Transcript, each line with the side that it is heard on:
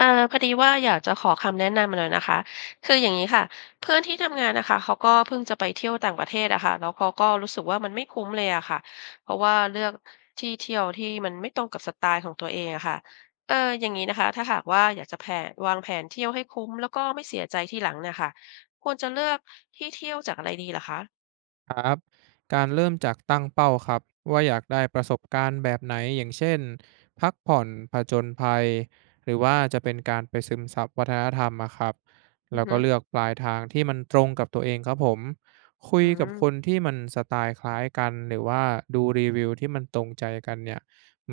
left: อ่อพอดีว่าอยากจะขอคำแนะนำมาหน่อยนะคะคืออย่างนี้ค่ะเพื่อนที่ทำงานนะคะเขาก็เพิ่งจะไปเที่ยวต่างประเทศอะค่ะแล้วเขาก็รู้สึกว่ามันไม่คุ้มเลยอะค่ะเพราะว่าเลือกที่เที่ยวที่มันไม่ตรงกับสไตล์ของตัวเองอะค่ะเอออย่างนี้นะคะถ้าหากว่าอยากจะแผนวางแผนเที่ยวให้คุ้มแล้วก็ไม่เสียใจทีหลังน่ะค่ะควรจะเลือกที่เที่ยวจากอะไรดีล่ะคะ
right: ครับการเริ่มจากตั้งเป้าครับว่าอยากได้ประสบการณ์แบบไหนอย่างเช่นพักผ่อนผจญภัยหรือว่าจะเป็นการไปซึมซับวัฒนธรรมอะครับ
left: อื
right: แล้
left: อ
right: วก็
left: ฮึ
right: เลือกปลายทางที่มันตรงกับตัวเองครับผมคุ
left: อื
right: ยกับคน
left: ม
right: ที่มันสไตล์คล้ายกันหรือว่าดูรีวิวที่มันตรงใจกันเนี่ย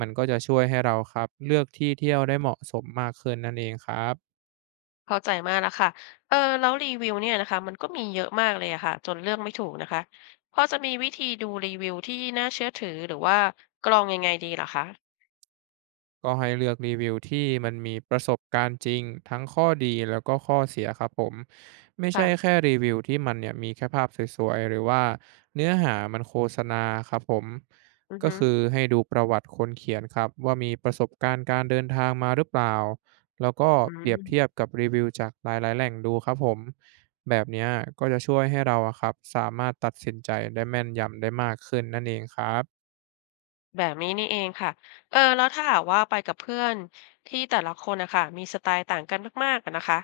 right: มันก็จะช่วยให้เราครับเลือกที่เที่ยวได้เหมาะสมมากขึ้นนั่นเองครับ
left: เข้าใจมากแล้วค่ะเออแล้วรีวิวเนี่ยนะคะมันก็มีเยอะมากเลยอะค่ะจนเลือกไม่ถูกนะคะพอจะมีวิธีดูรีวิวที่น่าเชื่อถือหรือว่ากรองยังไงดีเหรอคะ
right: ก็ให้เลือกรีวิวที่มันมีประสบการณ์จริงทั้งข้อดีแล้วก็ข้อเสียครับผมไม่ใช่
left: ค่ะ
right: แค่รีวิวที่มันเนี่ยมีแค่ภาพสวยๆหรือว่าเนื้อหามันโฆษณาครับผม
left: อือ
right: ก็
left: ฮึ
right: คือให้ดูประวัติคนเขียนครับว่ามีประสบการณ์การเดินทางมาหรือเปล่าแล้วก็
left: อื
right: เปรียบเทียบ
left: ม
right: กับรีวิวจากหลายๆแหล่งดูครับผมแบบเนี้ยก็จะช่วยให้เราอะครับสามารถตัดสินใจได้แม่นยำได้มากขึ้นนั่นเองครับ
left: แบบนี้นี่เองค่ะเออแล้วถ้าหากว่าไปกับเพื่อนที่แต่ละคนนะค่ะมีสไตล์ต่างกันมากๆอะนะคะ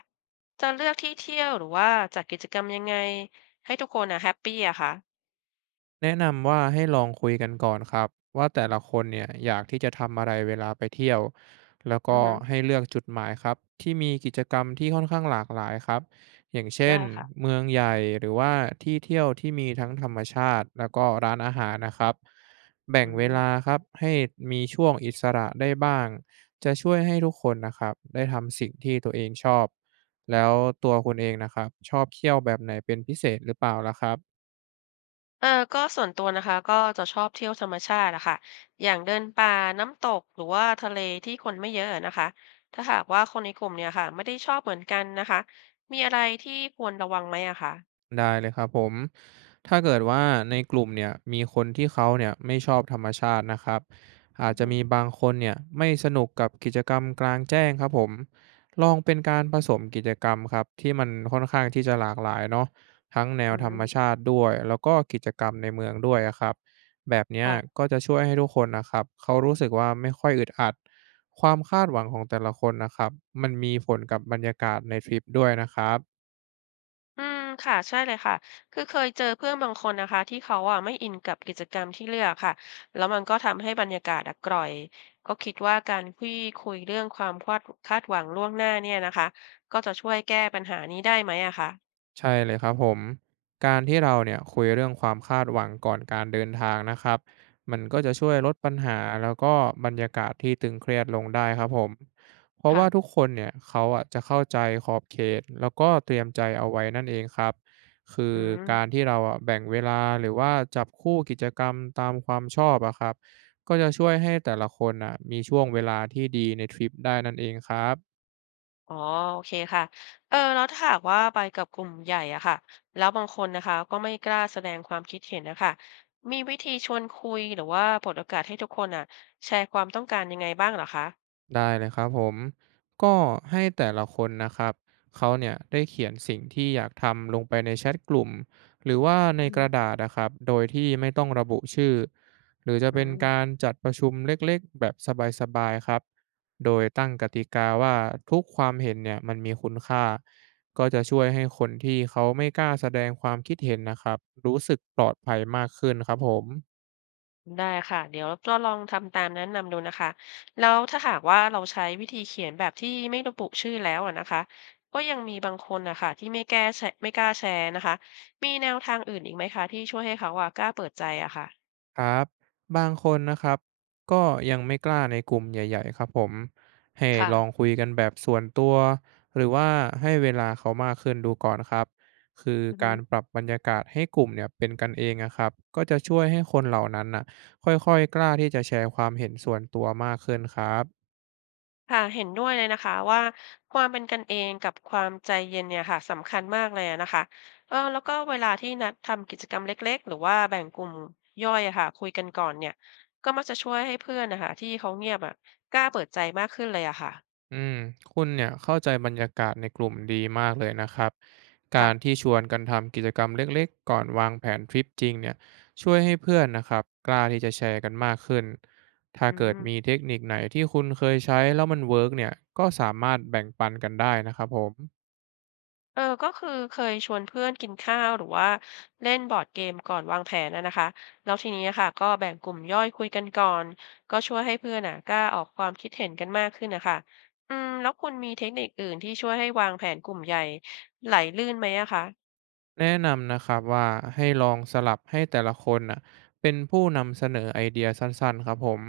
left: จะเลือกที่เที่ยวหรือว่าจัดกิจกรรมยังไงให้ทุกคนนะแฮปปีอะคะ
right: แนะนำว่าให้ลองคุยกันก่อนครับว่าแต่ละคนเนี่ยอยากที่จะทำอะไรเวลาไปเที่ยวแล้ว
left: อื
right: ก็
left: อฮึ
right: ให้เลือกจุดหมายครับที่มีกิจกรรมที่ค่อนข้างหลากหลายครับอย่างเช่น
left: ได้ค่ะ
right: เมืองใหญ่หรือว่าที่เที่ยวที่มีทั้งธรรมชาติแล้วก็ร้านอาหารนะครับแบ่ง
left: อื
right: เว
left: ม
right: ลาครับให้มีช่วงอิสระได้บ้างจะช่วยให้ทุกคนนะครับได้ทำสิ่งที่ตัวเองชอบแล้วตัวคุณเองนะครับชอบเที่ยวแบบไหนเป็นพิเศษหรือเปล่าล่ะครับ
left: เออก็ส่วนตัวนะคะก็จะชอบเที่ยวธรรมชาติอะค่ะอย่างเดินป่าน้ำตก หรือว่าทะเลที่คนไม่เยอะอะนะคะถ้าหากว่าคนในกลุ่มเนี่ยค่ะไม่ได้ชอบเหมือนกันนะคะมีอะไรที่ควรระวังไหมอะคะ
right: ได้เลยครับผมถ้าเกิดว่าในกลุ่มเนี่ยมีคนที่เขาเนี่ยไม่ชอบธรรมชาตินะครับอา
left: อื
right: จ
left: อ
right: จะ
left: ฮึ
right: มีบางคนเนี่ยไม่สนุกกับกิจกรรมกลางแจ้งครับผมลองเป็นการผสมกิจกรรมครับที่มันค่อนข้างที่จะหลากหลายเนาะทั้งแนว
left: อื
right: ธร
left: ม
right: รมชาติด้วยแล้วก็กิจกรรมในเมืองด้วยอะครับแบบเนี้ย
left: ค่ะ
right: ก็จะช่วยให้ทุกคนนะครับเขารู้สึกว่าไม่ค่อยอึดอัดความคาดหวังของแต่ละคนนะครับมันมีผลกับบรรยากาศในทริปด้วยนะครับ
left: อืมค่ะใช่เลยค่ะคือเคยเจอเพื่อนบางคนนะคะที่เขาอ่ะไม่อินกับกิจกรรมที่เลือกค่ะแล้วมันก็ทำให้บรรยากาศอะกร่อย ก็คิดว่าการคุยเรื่องความคาดหวังล่วงหน้าเนี่ยนะคะก็จะช่วยแก้ปัญหานี้ได้ไหมอะคะ
right: ใช่เลยครับผม การที่เราเนี่ยคุยเรื่องความคาดหวังก่อนการเดินทางนะครับ มันก็จะช่วยลดปัญหาแล้วก็บรรยากาศที่ตึงเครียดลงได้ครับผม เพราะ
left: ค่ะ
right: ว่าทุกคนเนี่ยเขาอ่ะจะเข้าใจขอบเขตแล้วก็เตรียมใจเอาไว้นั่นเองครับคือ
left: อืม
right: การที่เราอ่ะแบ่งเวลาหรือว่าจับคู่กิจกรรมตามความชอบอะครับ ก็จะช่วยให้แต่ละคนอ่ะมีช่วงเวลาที่ดีในทริปได้นั่นเองครับ
left: อ๋อโอเคค่ะ เออแล้วถ้าหากว่าไปกับกลุ่มใหญ่อะค่ะแล้วบางคนนะคะก็ไม่กล้าแสดงความคิดเห็นนะคะมีวิธีชวนคุยหรือว่าเปิดโอกาสให้ทุกคนอะแชร์ความต้องการยังไงบ้างเหรอคะ
right: ได้เลยครับผมก็ให้แต่ละคนนะครับเขาเนี่ยได้เขียนสิ่งที่อยากทำลงไปในแชทกลุ่มหรือว่าใน
left: อื
right: กระ
left: ม
right: ดาษนะครับโดยที่ไม่ต้องระบุชื่อหรือจะ
left: อื
right: เป็น
left: ม
right: การจัดประชุมเล็กๆแบบสบายๆครับโดยตั้งกติกาว่าทุกความเห็นเนี่ยมันมีคุณค่าก็จะช่วยให้คนที่เขาไม่กล้าแสดงความคิดเห็นนะครับรู้สึกปลอดภัยมากขึ้นครับผม
left: ได้ค่ะเดี๋ยวเราลองทำตามแนะนำดูนะคะแล้วถ้าหากว่าเราใช้วิธีเขียนแบบที่ไม่ระบุชื่อแล้วอะนะคะก็ยังมีบางคนนะคะที่ไม่กล้าแชร์นะคะมีแนวทางอื่นอีกไหมคะที่ช่วยให้เขาอะกล้าเปิดใจอะค่ะ
right: ครับบางคนนะครับก็ยังไม่กล้าในกลุ่มใหญ่ๆครับผมให้
left: ค่ะ
right: ลองคุยกันแบบส่วนตัวหรือว่าให้เวลาเขามากขึ้นดูก่อนครับคือ
left: อือฮึ
right: การปรับบรรยากาศให้กลุ่มเนี่ยเป็นกันเองอะครับก็จะช่วยให้คนเหล่านั้นน่ะค่อยๆกล้าที่จะแชร์ความเห็นส่วนตัวมากขึ้นครับ
left: ค่ะเห็นด้วยเลยนะคะว่าความเป็นกันเองกับความใจเย็นเนี่ยค่ะสำคัญมากเลยอะนะคะเออแล้วก็เวลาที่นัดทำกิจกรรมเล็กๆหรือว่าแบ่งกลุ่มย่อยอะค่ะคุยกันก่อนเนี่ยก็มักจะช่วยให้เพื่อนนะคะที่เขาเงียบอะกล้าเปิดใจมากขึ้นเลยอะค่ะ
right: อืมคุณเนี่ยเข้าใจบรรยากาศในกลุ่มดีมากเลยนะครับการ
left: ค่ะ
right: ที่ชวนกันทำกิจกรรมเล็กๆก่อนวางแผนทริปจริงเนี่ยช่วยให้เพื่อนนะครับกล้าที่จะแชร์กันมากขึ้นถ้า
left: อื
right: เกิด
left: ม
right: มีเทคนิคไหนที่คุณเคยใช้แล้วมันเวิร์กเนี่ยก็สามารถแบ่งปันกันได้นะครับผม
left: เออก็คือเคยชวนเพื่อนกินข้าวหรือว่าเล่นบอร์ดเกมก่อนวางแผนนะคะแล้วทีนี้ค่ะก็แบ่งกลุ่มย่อยคุยกันก่อนก็ช่วยให้เพื่อนอ่ะกล้าออกความคิดเห็นกันมากขึ้นนะคะอืมแล้วคุณมีเทคนิคอื่นที่ช่วยให้วางแผนกลุ่มใหญ่ไหลลื่นไหมอะคะ
right: แนะนำนะครับว่าให้ลองสลับให้แต่ละคนน่ะเป็นผู้นำเสนอไอเดียสั้นๆครับผม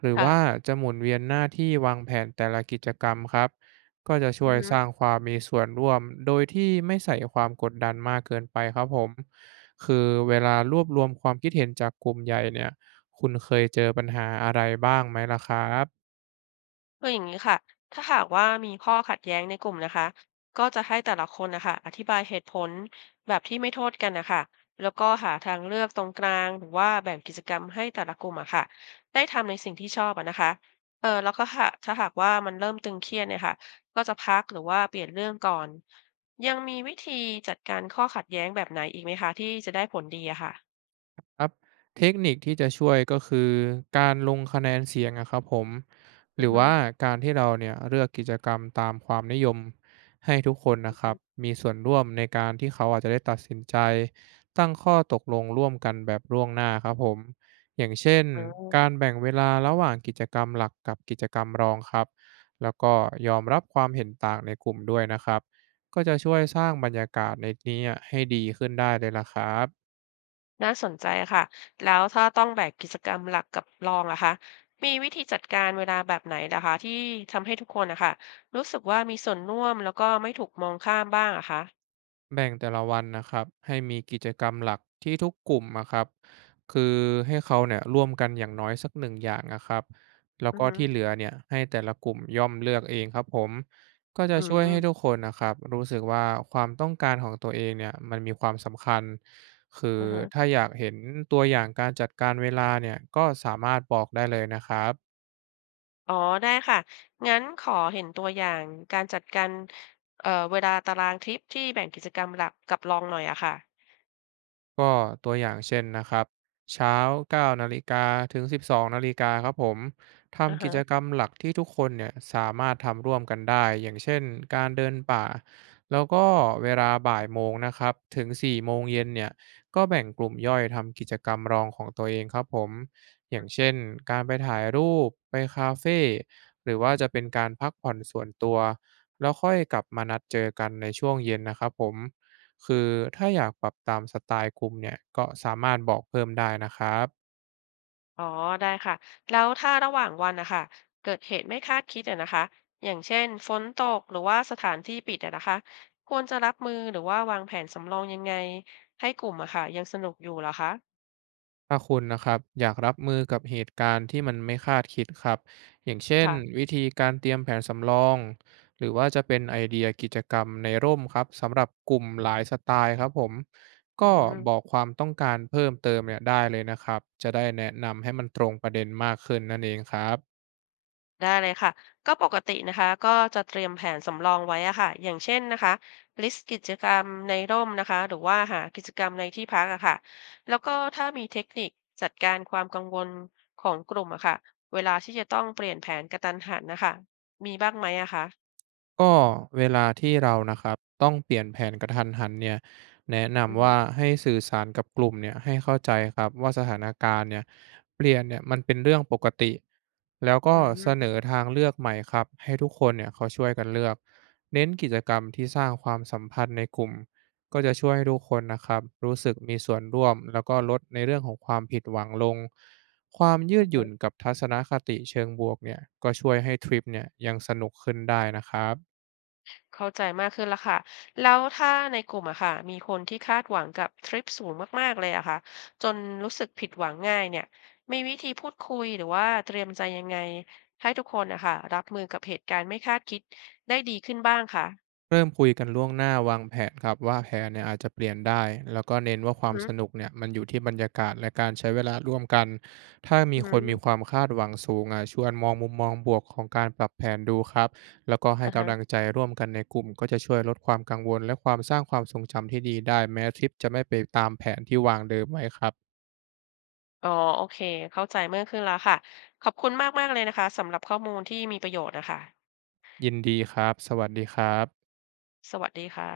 right: หรือ
left: ค่ะ
right: ว่าจะหมุนเวียนหน้าที่วางแผนแต่ละกิจกรรมครับก็จะช่
left: อื
right: ว
left: อ
right: ย
left: ฮึ
right: สร้างความมีส่วนร่วมโดยที่ไม่ใส่ความกดดันมากเกินไปครับผมคือเวลารวบรวมความคิดเห็นจากกลุ่มใหญ่เนี่ยคุณเคยเจอปัญหาอะไรบ้างไหมล่ะครับ
left: คืออย่างนี้ค่ะถ้าหากว่ามีข้อขัดแย้งในกลุ่มนะคะก็จะให้แต่ละคนนะคะอธิบายเหตุผลแบบที่ไม่โทษกันนะคะแล้วก็หาทางเลือกตรงกลางหรือว่าแบ่งกิจกรรมให้แต่ละกลุ่มอะค่ะได้ทำในสิ่งที่ชอบอะนะคะเออแล้วก็หาถ้าหากว่ามันเริ่มตึงเครียดเนี่ยค่ะก็จะพักหรือว่าเปลี่ยนเรื่องก่อนยังมีวิธี
right: ครับเทคนิคที่จะช่วยก็คือการลงคะแนนเสียงอะครับผมหรือว่าการที่เราเนี่ยเลือกกิจกรรมตามความนิยมให้ทุกคนนะครับมีส่วนร่วมในการที่เขาอาจจะได้ตัดสินใจตั้งข้อตกลงร่วมกันแบบล่วงหน้าครับผมอย่างเช่นการแบ่งเวลาระหว่างกิจกรรมหลักกับกิจกรรมรองครับแล้วก็ยอมรับความเห็นต่างในกลุ่มด้วยนะครับก็จะช่วยสร้างบรรยากาศในนี้อะให้ดีขึ้นได้เลยล่ะครับ
left: น่าสนใจค่ะแล้วถ้าต้องแบ่งกิจกรรมหลักกับรองล่ะคะมีวิธีจัดการเวลาแบบไหนล่ะคะที่ทำให้ทุกคนนะคะรู้สึกว่ามีส่วนร่วมแล้วก็ไม่ถูกมองข้ามบ้างอะคะ
right: แบ่งแต่ละวันนะครับให้มีกิจกรรมหลักที่ทุกกลุ่มนะครับคือให้เขาเนี่ยร่วมกันอย่างน้อยสักหนึ่งอย่างนะครับแล้ว
left: อือ
right: ก็
left: ฮึ
right: ที่เหลือเนี่ยให้แต่ละกลุ่มย่อมเลือกเองครับผมก็จะ
left: อื
right: ช่วย
left: ม
right: ให้ทุกคนนะครับรู้สึกว่าความต้องการของตัวเองเนี่ยมันมีความสำคัญคือ
left: อือฮะ
right: ถ้าอยากเห็นตัวอย่างการจัดการเวลาเนี่ยก็สามารถบอกได้เลยนะครับ
left: อ๋อได้ค่ะงั้นขอเห็นตัวอย่างการจัดการเวลาตารางทริปที่แบ่งกิจกรรมหลักกับรองหน่อยอะค่ะ
right: ก็ตัวอย่างเช่นนะครับเช้า9 นาฬิกาถึง12 นาฬิกาครับผม
left: อือ
right: ทำกิ
left: ฮะ
right: จกรรมหลักที่ทุกคนเนี่ยสามารถทำร่วมกันได้อย่างเช่นการเดินป่าแล้วก็เวลาบ่ายโมงนะครับถึงสี่โมงเย็นเนี่ยก็แบ่งกลุ่มย่อยทำกิจกรรมรองของตัวเองครับผมอย่างเช่นการไปถ่ายรูปไปคาเฟ่หรือว่าจะเป็นการพักผ่อนส่วนตัวแล้วค่อยกลับมานัดเจอกันในช่วงเย็นนะครับผม คือถ้าอยากปรับตามสไตล์กลุ่มเนี่ยก็สามารถบอกเพิ่มได้นะครับ
left: อ๋อได้ค่ะแล้วถ้าระหว่างวันนะคะเกิดเหตุไม่คาดคิดอะนะคะอย่างเช่นฝนตกหรือว่าสถานที่ปิดอะนะคะควรจะรับมือหรือว่าวางแผนสำรองยังไงให้กลุ่มอะค่ะยังสนุกอยู่เหรอคะ
right: ถ้าคุณนะครับอยากรับมือกับเหตุการณ์ที่มันไม่คาดคิดครับอย่างเช่น
left: ค่ะ
right: วิธีการเตรียมแผนสำรองหรือว่าจะเป็นไอเดียกิจกรรมในร่มครับสำหรับกลุ่มหลายสไตล์ครับผม
left: อื
right: ก็บ
left: ม
right: อกความต้องการเพิ่มเติมเนี่ยได้เลยนะครับจะได้แนะนำให้มันตรงประเด็นมากขึ้นนั่นเองครับ
left: ได้เลยค่ะ ก็ปกตินะคะก็จะเตรียมแผนสำรองไว้อะค่ะอย่างเช่นนะคะ ลิสต์กิจกรรมในร่มนะคะ หรือว่าหากิจกรรมในที่พักอะค่ะแล้วก็ถ้ามีเทคนิคจัดการความกังวลของกลุ่มอะค่ะเวลาที่จะต้องเปลี่ยนแผนกะทันหันนะคะ มีบ้างไหมอะคะ
right: ก็เวลาที่เรานะครับต้องเปลี่ยนแผนกระทันหันเนี่ยแนะ
left: อือ
right: นำ
left: ฮึ
right: ว่าให้สื่อสารกับกลุ่มเนี่ยให้เข้าใจครับว่าสถานการณ์เนี่ยเปลี่ยนเนี่ยมันเป็นเรื่องปกติแล้วก็เสน
left: อื
right: อทางเลือกใหม่ครับให้ทุกคนเนี่ยเขาช่วยกันเลือกเน้นกิจกรรมที่สร้างความสัมพันธ์ในกลุ่มก็จะช่วยให้ทุกคนนะครับรู้สึกมีส่วนร่วมแล้วก็ลดในเรื่องของความผิดหวังลงความยืดหยุ่น
left: ม
right: กับทัศนคติเชิงบวกเนี่ยก็ช่วยให้ทริปเนี่ยยังสนุกขึ้นได้นะครับ
left: เข้าใจมากขึ้นแล้วค่ะ แล้วถ้าในกลุ่มอะค่ะมีคนที่คาดหวังกับทริปสูงมากๆเลยอะค่ะจนรู้สึกผิดหวังง่ายเนี่ยมีวิธีพูดคุยหรือว่าเตรียมใจยังไงให้ทุกคนอะค่ะรับมือกับเหตุการณ์ไม่คาดคิดได้ดีขึ้นบ้างค่ะ
right: เริ่มคุยกันล่วงหน้าวางแผนครับว่าแผนเนี่ยอาจจะเปลี่ยนได้แล้วก็เน้นว่าค
left: อื
right: วา
left: อ
right: ม
left: ฮึ
right: สนุกเนี่ยมันอยู่ที่บรรยากาศและการใช้เวลาร่วมกันถ้ามี
left: อือ
right: ค
left: ฮึ
right: นมีความคาดหวังสูงอ่ะชวนมองมุมมองบวกของการปรับแผนดูครับแล้วก็ให้
left: อ่าฮะ
right: กำลังใจร่วมกันในกลุ่มก็จะช่วยลดความกังวลและความสร้างความทรงจำที่ดีได้แม้ทริปจะไม่ไปตามแผนที่วางเดิมไว้ครับ
left: อ๋อโอเคเข้าใจมากขึ้นแล้วค่ะขอบคุณมากๆเลยนะคะสำหรับข้อมูลที่มีประโยชน์นะคะ
right: ยินดีครับสวัสดีครับ
left: สวัสดีค่ะ